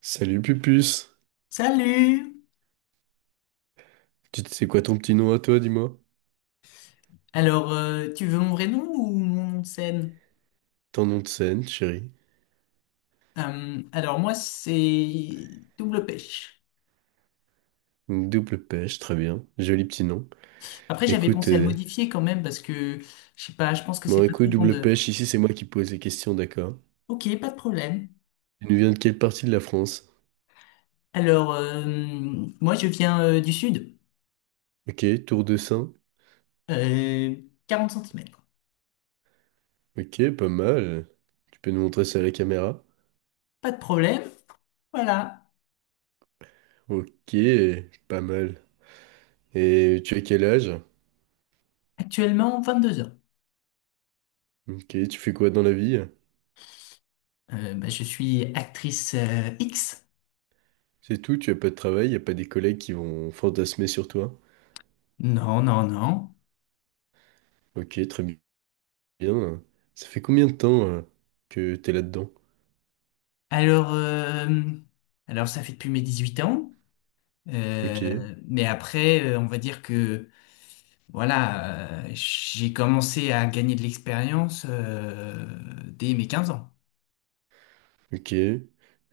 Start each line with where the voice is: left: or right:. right: Salut Pupus,
left: Salut!
right: tu sais quoi ton petit nom à toi, dis-moi?
left: Alors, tu veux mon vrai nom ou mon nom de scène?
right: Ton nom de scène, chérie.
left: Alors, moi, c'est Double Pêche.
right: Une double pêche, très bien. Joli petit nom.
left: Après, j'avais
right: Écoute,
left: pensé à le
right: euh,
left: modifier quand même parce que, je sais pas, je pense que c'est
right: bon
left: pas très
right: écoute, double
left: vendeur.
right: pêche, ici c'est moi qui pose les questions, d'accord?
left: Ok, pas de problème.
right: Tu nous viens de quelle partie de la France?
left: Alors, moi, je viens du sud.
right: Ok, Tour de Saint.
left: Euh, 40 cm.
right: Ok, pas mal. Tu peux nous montrer ça à la caméra?
left: Pas de problème. Voilà.
right: Ok, pas mal. Et tu as quel âge?
left: Actuellement, 22 ans.
right: Ok, tu fais quoi dans la vie?
left: Bah, je suis actrice X.
right: C'est tout, tu as pas de travail, y a pas des collègues qui vont fantasmer sur toi?
left: Non, non, non.
right: Ok, très bien. Bien, ça fait combien de temps que t'es là-dedans?
left: Alors, euh, alors, ça fait depuis mes 18 ans.
right: Ok,
left: Mais après, on va dire que voilà, j'ai commencé à gagner de l'expérience dès mes 15 ans.
right: ok.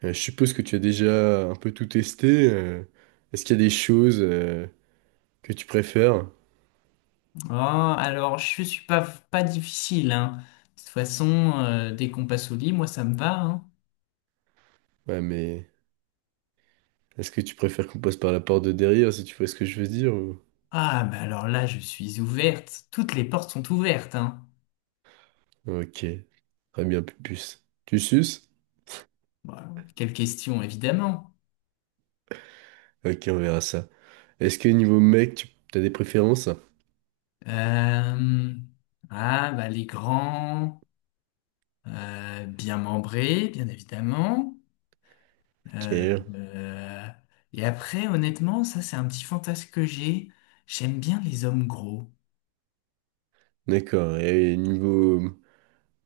right: Je suppose que tu as déjà un peu tout testé. Est-ce qu'il y a des choses que tu préfères?
left: Ah, alors, je suis pas difficile, hein. De toute façon, dès qu'on passe au lit, moi, ça me va, hein.
right: Ouais, mais est-ce que tu préfères qu'on passe par la porte de derrière, si tu vois ce que je veux dire? Ou-
left: Ah, mais alors là, je suis ouverte. Toutes les portes sont ouvertes, hein.
right: Ok, très bien, pupus. Tu suces?
left: Bon, quelle question, évidemment.
right: Ok, on verra ça. Est-ce que niveau mec, tu as des préférences?
left: Euh, ah, bah, les grands, bien membrés, bien évidemment. Euh,
right: Ok,
left: euh, et après, honnêtement, ça c'est un petit fantasme que j'ai. J'aime bien les hommes gros.
right: d'accord. Et niveau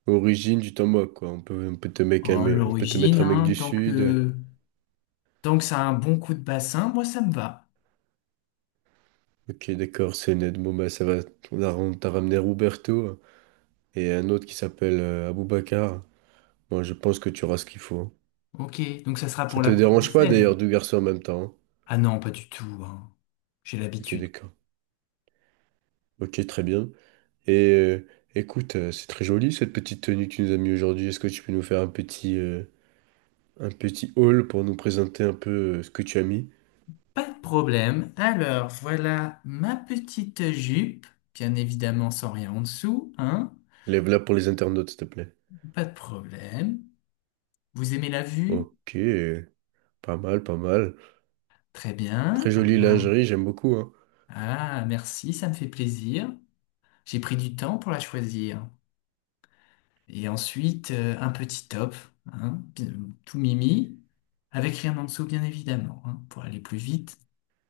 right: origine, tu t'en moques, quoi. On peut te mec un
left: Oh,
right: mec- on peut te
left: l'origine,
right: mettre un mec
left: hein,
right: du
left: tant
right: sud.
left: que, tant que ça a un bon coup de bassin, moi ça me va.
right: Ok, d'accord, c'est net. Bon, bah, ça va. On t'a ramené Roberto et un autre qui s'appelle Aboubacar. Moi, je pense que tu auras ce qu'il faut. Hein.
left: Ok, donc ça sera pour
right: Ça te
left: la première
right: dérange pas
left: scène.
right: d'ailleurs, deux garçons en même temps. Hein
left: Ah non, pas du tout, hein. J'ai
right: Ok,
left: l'habitude.
right: d'accord. Ok, très bien. Et écoute, c'est très joli cette petite tenue que tu nous as mis aujourd'hui. Est-ce que tu peux nous faire un un petit haul pour nous présenter un peu ce que tu as mis?
left: Pas de problème. Alors, voilà ma petite jupe, bien évidemment sans rien en dessous, hein.
right: Lève-la pour les internautes, s'il te plaît.
left: Pas de problème. Vous aimez la vue?
right: Ok, pas mal, pas mal.
left: Très bien.
right: Très jolie
left: Alors,
right: lingerie, j'aime beaucoup, hein.
left: ah, merci, ça me fait plaisir. J'ai pris du temps pour la choisir. Et ensuite, un petit top, hein, tout mimi, avec rien en dessous, bien évidemment, hein, pour aller plus vite,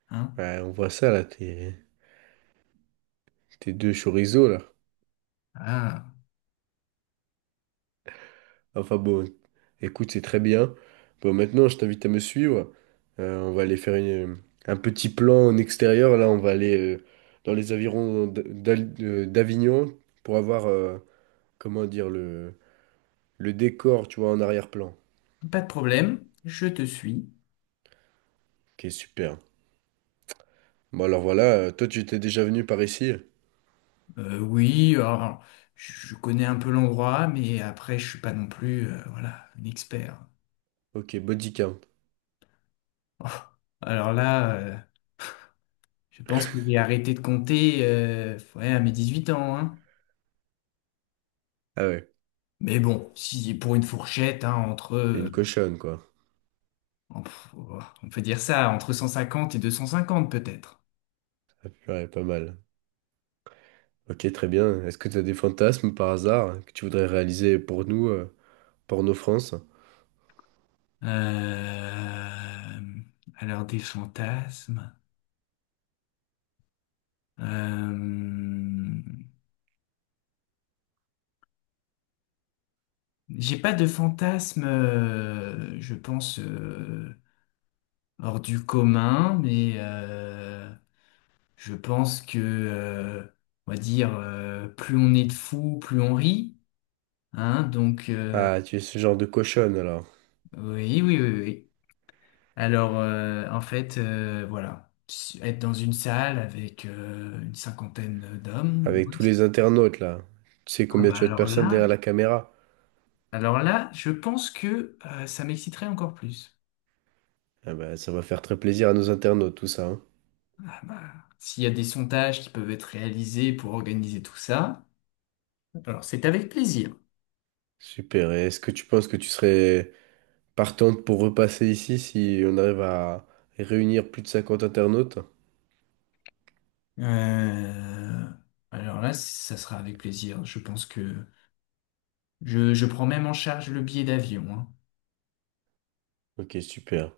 left: hein.
right: Ouais, on voit ça là, tes deux chorizo là.
left: Ah,
right: Enfin bon, écoute, c'est très bien. Bon, maintenant, je t'invite à me suivre. On va aller un petit plan en extérieur. Là, on va aller dans les environs d'Avignon pour avoir, comment dire, le décor, tu vois, en arrière-plan,
left: pas de problème, je te suis.
right: qui est super. Bon, alors voilà, toi, tu t'es déjà venu par ici?
left: Oui, alors, je connais un peu l'endroit, mais après, je suis pas non plus, voilà, un expert.
right: Ok, body count.
left: Oh, alors là, je pense que j'ai arrêté de compter, ouais, à mes 18 ans, hein.
right: Ah ouais,
left: Mais bon, si pour une fourchette, hein, entre
right: t'es une cochonne, quoi.
left: oh, on peut dire ça, entre 150 et 250 peut-être.
right: Ouais, pas mal. Ok, très bien. Est-ce que tu as des fantasmes par hasard que tu voudrais réaliser pour nous, pour nos France?
left: Euh, alors des fantasmes. Euh, j'ai pas de fantasmes, je pense, hors du commun, mais je pense que, on va dire, plus on est de fous, plus on rit. Hein, donc,
right: Ah, tu es ce genre de cochonne alors,
left: oui, oui, oui, oui. Alors, en fait, voilà, être dans une salle avec une cinquantaine d'hommes,
right: avec tous les internautes là. Tu sais
left: ah
right: combien
left: bah
right: tu as de
left: alors
right: personnes
left: là,
right: derrière la caméra?
left: alors là, je pense que ça m'exciterait encore plus.
right: Ah bah, ça va faire très plaisir à nos internautes tout ça. Hein.
left: Ah bah, s'il y a des sondages qui peuvent être réalisés pour organiser tout ça, alors c'est avec plaisir.
right: Super. Et est-ce que tu penses que tu serais partante pour repasser ici si on arrive à réunir plus de 50 internautes?
left: Euh, alors là, ça sera avec plaisir. Je pense que je prends même en charge le billet d'avion, hein.
right: Ok, super.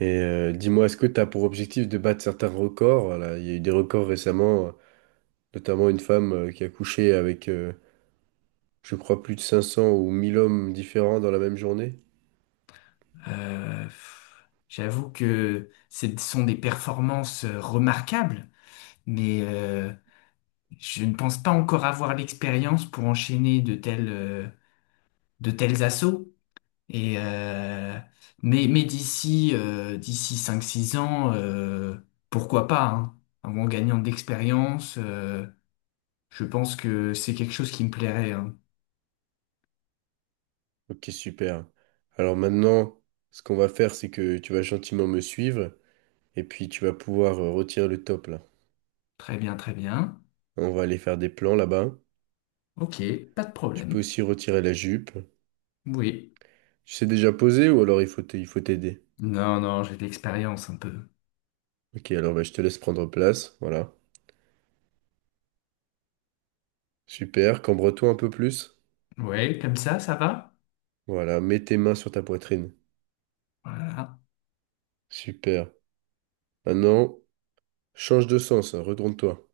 right: Et dis-moi, est-ce que tu as pour objectif de battre certains records? Voilà, il y a eu des records récemment, notamment une femme qui a couché avec, je crois, plus de 500 ou 1000 hommes différents dans la même journée.
left: J'avoue que ce sont des performances remarquables. Mais je ne pense pas encore avoir l'expérience pour enchaîner de tels assauts. Et, euh, d'ici 5 6 ans, pourquoi pas, hein. En gagnant de l'expérience, je pense que c'est quelque chose qui me plairait, hein.
right: Ok, super. Alors maintenant, ce qu'on va faire, c'est que tu vas gentiment me suivre et puis tu vas pouvoir retirer le top là.
left: Très bien, très bien.
right: On va aller faire des plans là-bas.
left: Ok, pas de
right: Tu peux
left: problème.
right: aussi retirer la jupe.
left: Oui.
right: Tu sais déjà poser ou alors il faut t'aider.
left: Non, non, j'ai de l'expérience un peu.
right: Ok, alors bah, je te laisse prendre place. Voilà. Super. Cambre-toi un peu plus.
left: Ouais, comme ça va?
right: Voilà. Mets tes mains sur ta poitrine.
left: Voilà.
right: Super. Maintenant, change de sens. Hein, Retourne-toi.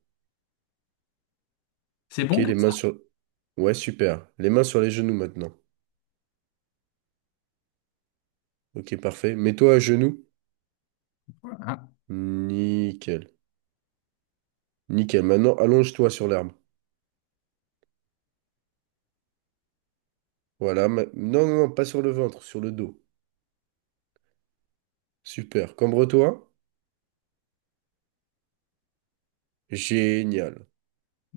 left: C'est
right: Ok,
left: bon
right: les
left: comme ça?
right: mains sur... Ouais, super. Les mains sur les genoux maintenant. Ok, parfait. Mets-toi à genoux.
left: Voilà.
right: Nickel. Nickel. Maintenant, allonge-toi sur l'arme. Voilà. ma- Non, non, non, pas sur le ventre, sur le dos. Super. Cambre-toi. Génial.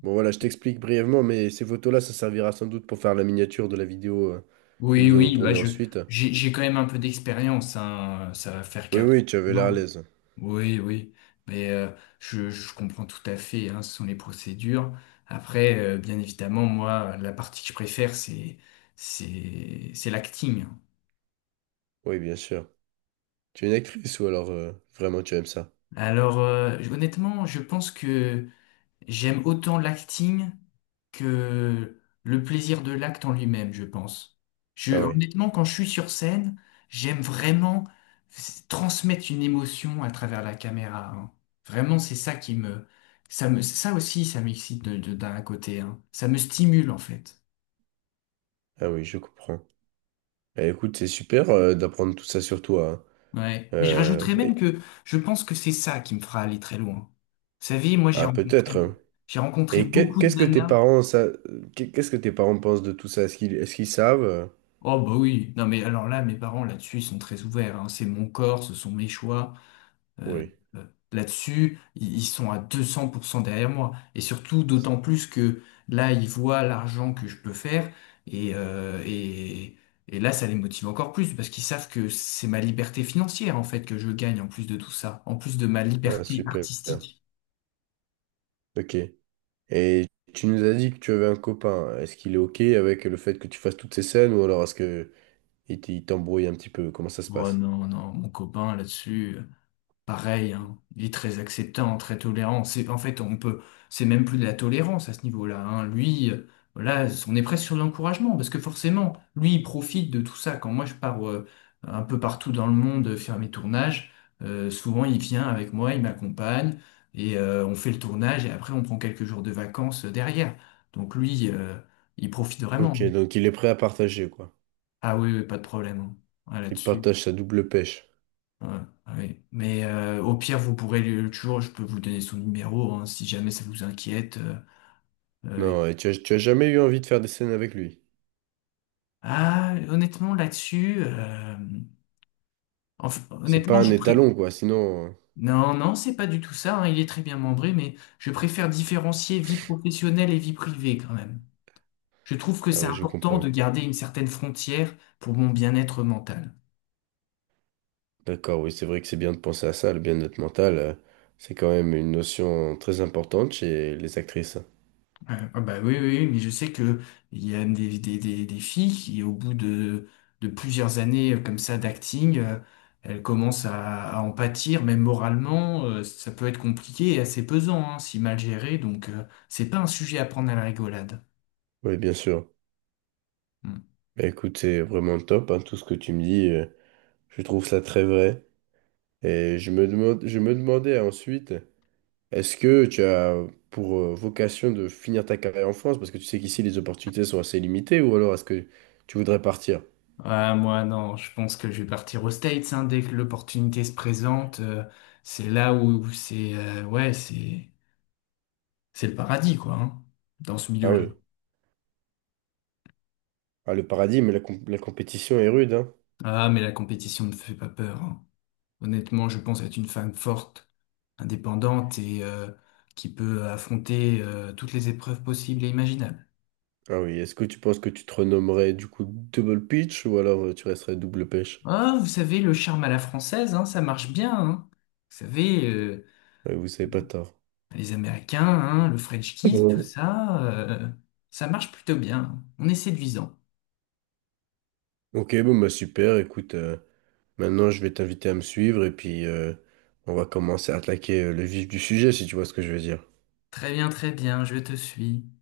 right: Bon, voilà, je t'explique brièvement, mais ces photos-là, ça servira sans doute pour faire la miniature de la vidéo que
left: Oui,
right: nous allons
left: oui, bah
right: tourner
left: je
right: ensuite.
left: j'ai quand même un peu d'expérience, hein, ça va faire
right: Oui,
left: quatre
right: oui,
left: ans.
right: tu avais l'air à
left: Non.
right: l'aise.
left: Oui, oui. Mais je comprends tout à fait, hein, ce sont les procédures. Après, bien évidemment, moi, la partie que je préfère, c'est l'acting.
right: Oui, bien sûr. Tu es une actrice ou alors vraiment tu aimes ça?
left: Alors, honnêtement, je pense que j'aime autant l'acting que le plaisir de l'acte en lui-même, je pense. Je,
right: Ah oui.
left: honnêtement, quand je suis sur scène, j'aime vraiment transmettre une émotion à travers la caméra, hein. Vraiment, c'est ça qui me, ça aussi, ça m'excite d'un côté, hein. Ça me stimule en fait.
right: Ah oui, je comprends. Eh, écoute, c'est super d'apprendre tout ça sur toi. Hein.
left: Ouais. Mais je
right: Euh,
left: rajouterais même
right: et-
left: que je pense que c'est ça qui me fera aller très loin. Vous savez, moi, j'ai
right: Ah, peut-être.
left: rencontré,
right: Hein.
left: j'ai rencontré beaucoup
right: Qu'est-ce
left: de
right: que tes
left: nanas.
right: parents, qu'est-ce que tes parents pensent de tout ça? Est-ce qu'ils savent?
left: Oh bah oui, non mais alors là, mes parents là-dessus, ils sont très ouverts, hein. C'est mon corps, ce sont mes choix. Euh,
right: Oui.
left: euh, Là-dessus, ils sont à 200% derrière moi. Et surtout, d'autant plus que là, ils voient l'argent que je peux faire. Et, euh, et, et là, ça les motive encore plus, parce qu'ils savent que c'est ma liberté financière, en fait, que je gagne en plus de tout ça, en plus de ma
right: Ah,
left: liberté
right: super.
left: artistique.
right: Ok. Et tu nous as dit que tu avais un copain. Est-ce qu'il est ok avec le fait que tu fasses toutes ces scènes ou alors est-ce que il t'embrouille un petit peu? Comment ça se
left: Oh
right: passe?
left: non, non, mon copain là-dessus, pareil, hein, il est très acceptant, très tolérant. C'est, en fait, on peut, C'est même plus de la tolérance à ce niveau-là, hein. Lui, là, on est presque sur de l'encouragement parce que forcément, lui, il profite de tout ça. Quand moi, je pars un peu partout dans le monde faire mes tournages, souvent, il vient avec moi, il m'accompagne et on fait le tournage et après, on prend quelques jours de vacances derrière. Donc lui, il profite vraiment,
right: Ok,
left: hein.
right: donc il est prêt à partager, quoi.
left: Ah oui, oui, pas de problème, hein. Ah,
right: Il
left: là-dessus.
right: partage sa double pêche.
left: Ouais, ouais. Mais au pire, vous pourrez toujours, je peux vous donner son numéro, hein, si jamais ça vous inquiète. euh.
right: Non, et tu as jamais eu envie de faire des scènes avec lui.
left: Ah, honnêtement, là-dessus,
right: C'est pas
left: honnêtement,
right: un
left: je
right: étalon,
left: prie.
right: quoi, sinon...
left: Non, non, c'est pas du tout ça, hein. Il est très bien membré, mais je préfère différencier vie professionnelle et vie privée quand même. Je trouve que
right: Ah
left: c'est
right: oui, je
left: important
right: comprends.
left: de garder une certaine frontière pour mon bien-être mental.
right: D'accord, oui, c'est vrai que c'est bien de penser à ça, le bien-être mental, c'est quand même une notion très importante chez les actrices.
left: Ah bah oui, oui, oui, mais je sais que il y a des filles qui, au bout de plusieurs années comme ça d'acting, elles commencent à en pâtir, même moralement, ça peut être compliqué et assez pesant, hein, si mal géré, donc c'est pas un sujet à prendre à la rigolade.
right: Oui, bien sûr.
left: Hmm.
right: Bah, écoute, c'est vraiment top, hein, tout ce que tu me dis, je trouve ça très vrai. Et je me demandais ensuite, est-ce que tu as pour vocation de finir ta carrière en France? Parce que tu sais qu'ici, les opportunités sont assez limitées, ou alors est-ce que tu voudrais partir?
left: Ah, moi, non, je pense que je vais partir aux States, hein, dès que l'opportunité se présente, c'est là où c'est, ouais, c'est le paradis, quoi, hein, dans ce
right: Ah
left: milieu-là.
right: oui, ah, le paradis, mais la compétition est rude, hein.
left: Ah, mais la compétition ne me fait pas peur, hein. Honnêtement, je pense être une femme forte, indépendante et qui peut affronter toutes les épreuves possibles et imaginables.
right: Ah oui, est-ce que tu penses que tu te renommerais du coup Double Pitch ou alors tu resterais Double Pêche?
left: Ah, vous savez, le charme à la française, hein, ça marche bien, hein. Vous savez,
right: Ouais, vous savez pas tort.
left: les Américains, hein, le French kiss, tout
right: Mm.
left: ça, ça marche plutôt bien. On est séduisant.
right: Ok, bon bah super, écoute, maintenant je vais t'inviter à me suivre et puis on va commencer à attaquer le vif du sujet si tu vois ce que je veux dire.
left: Très bien, je te suis.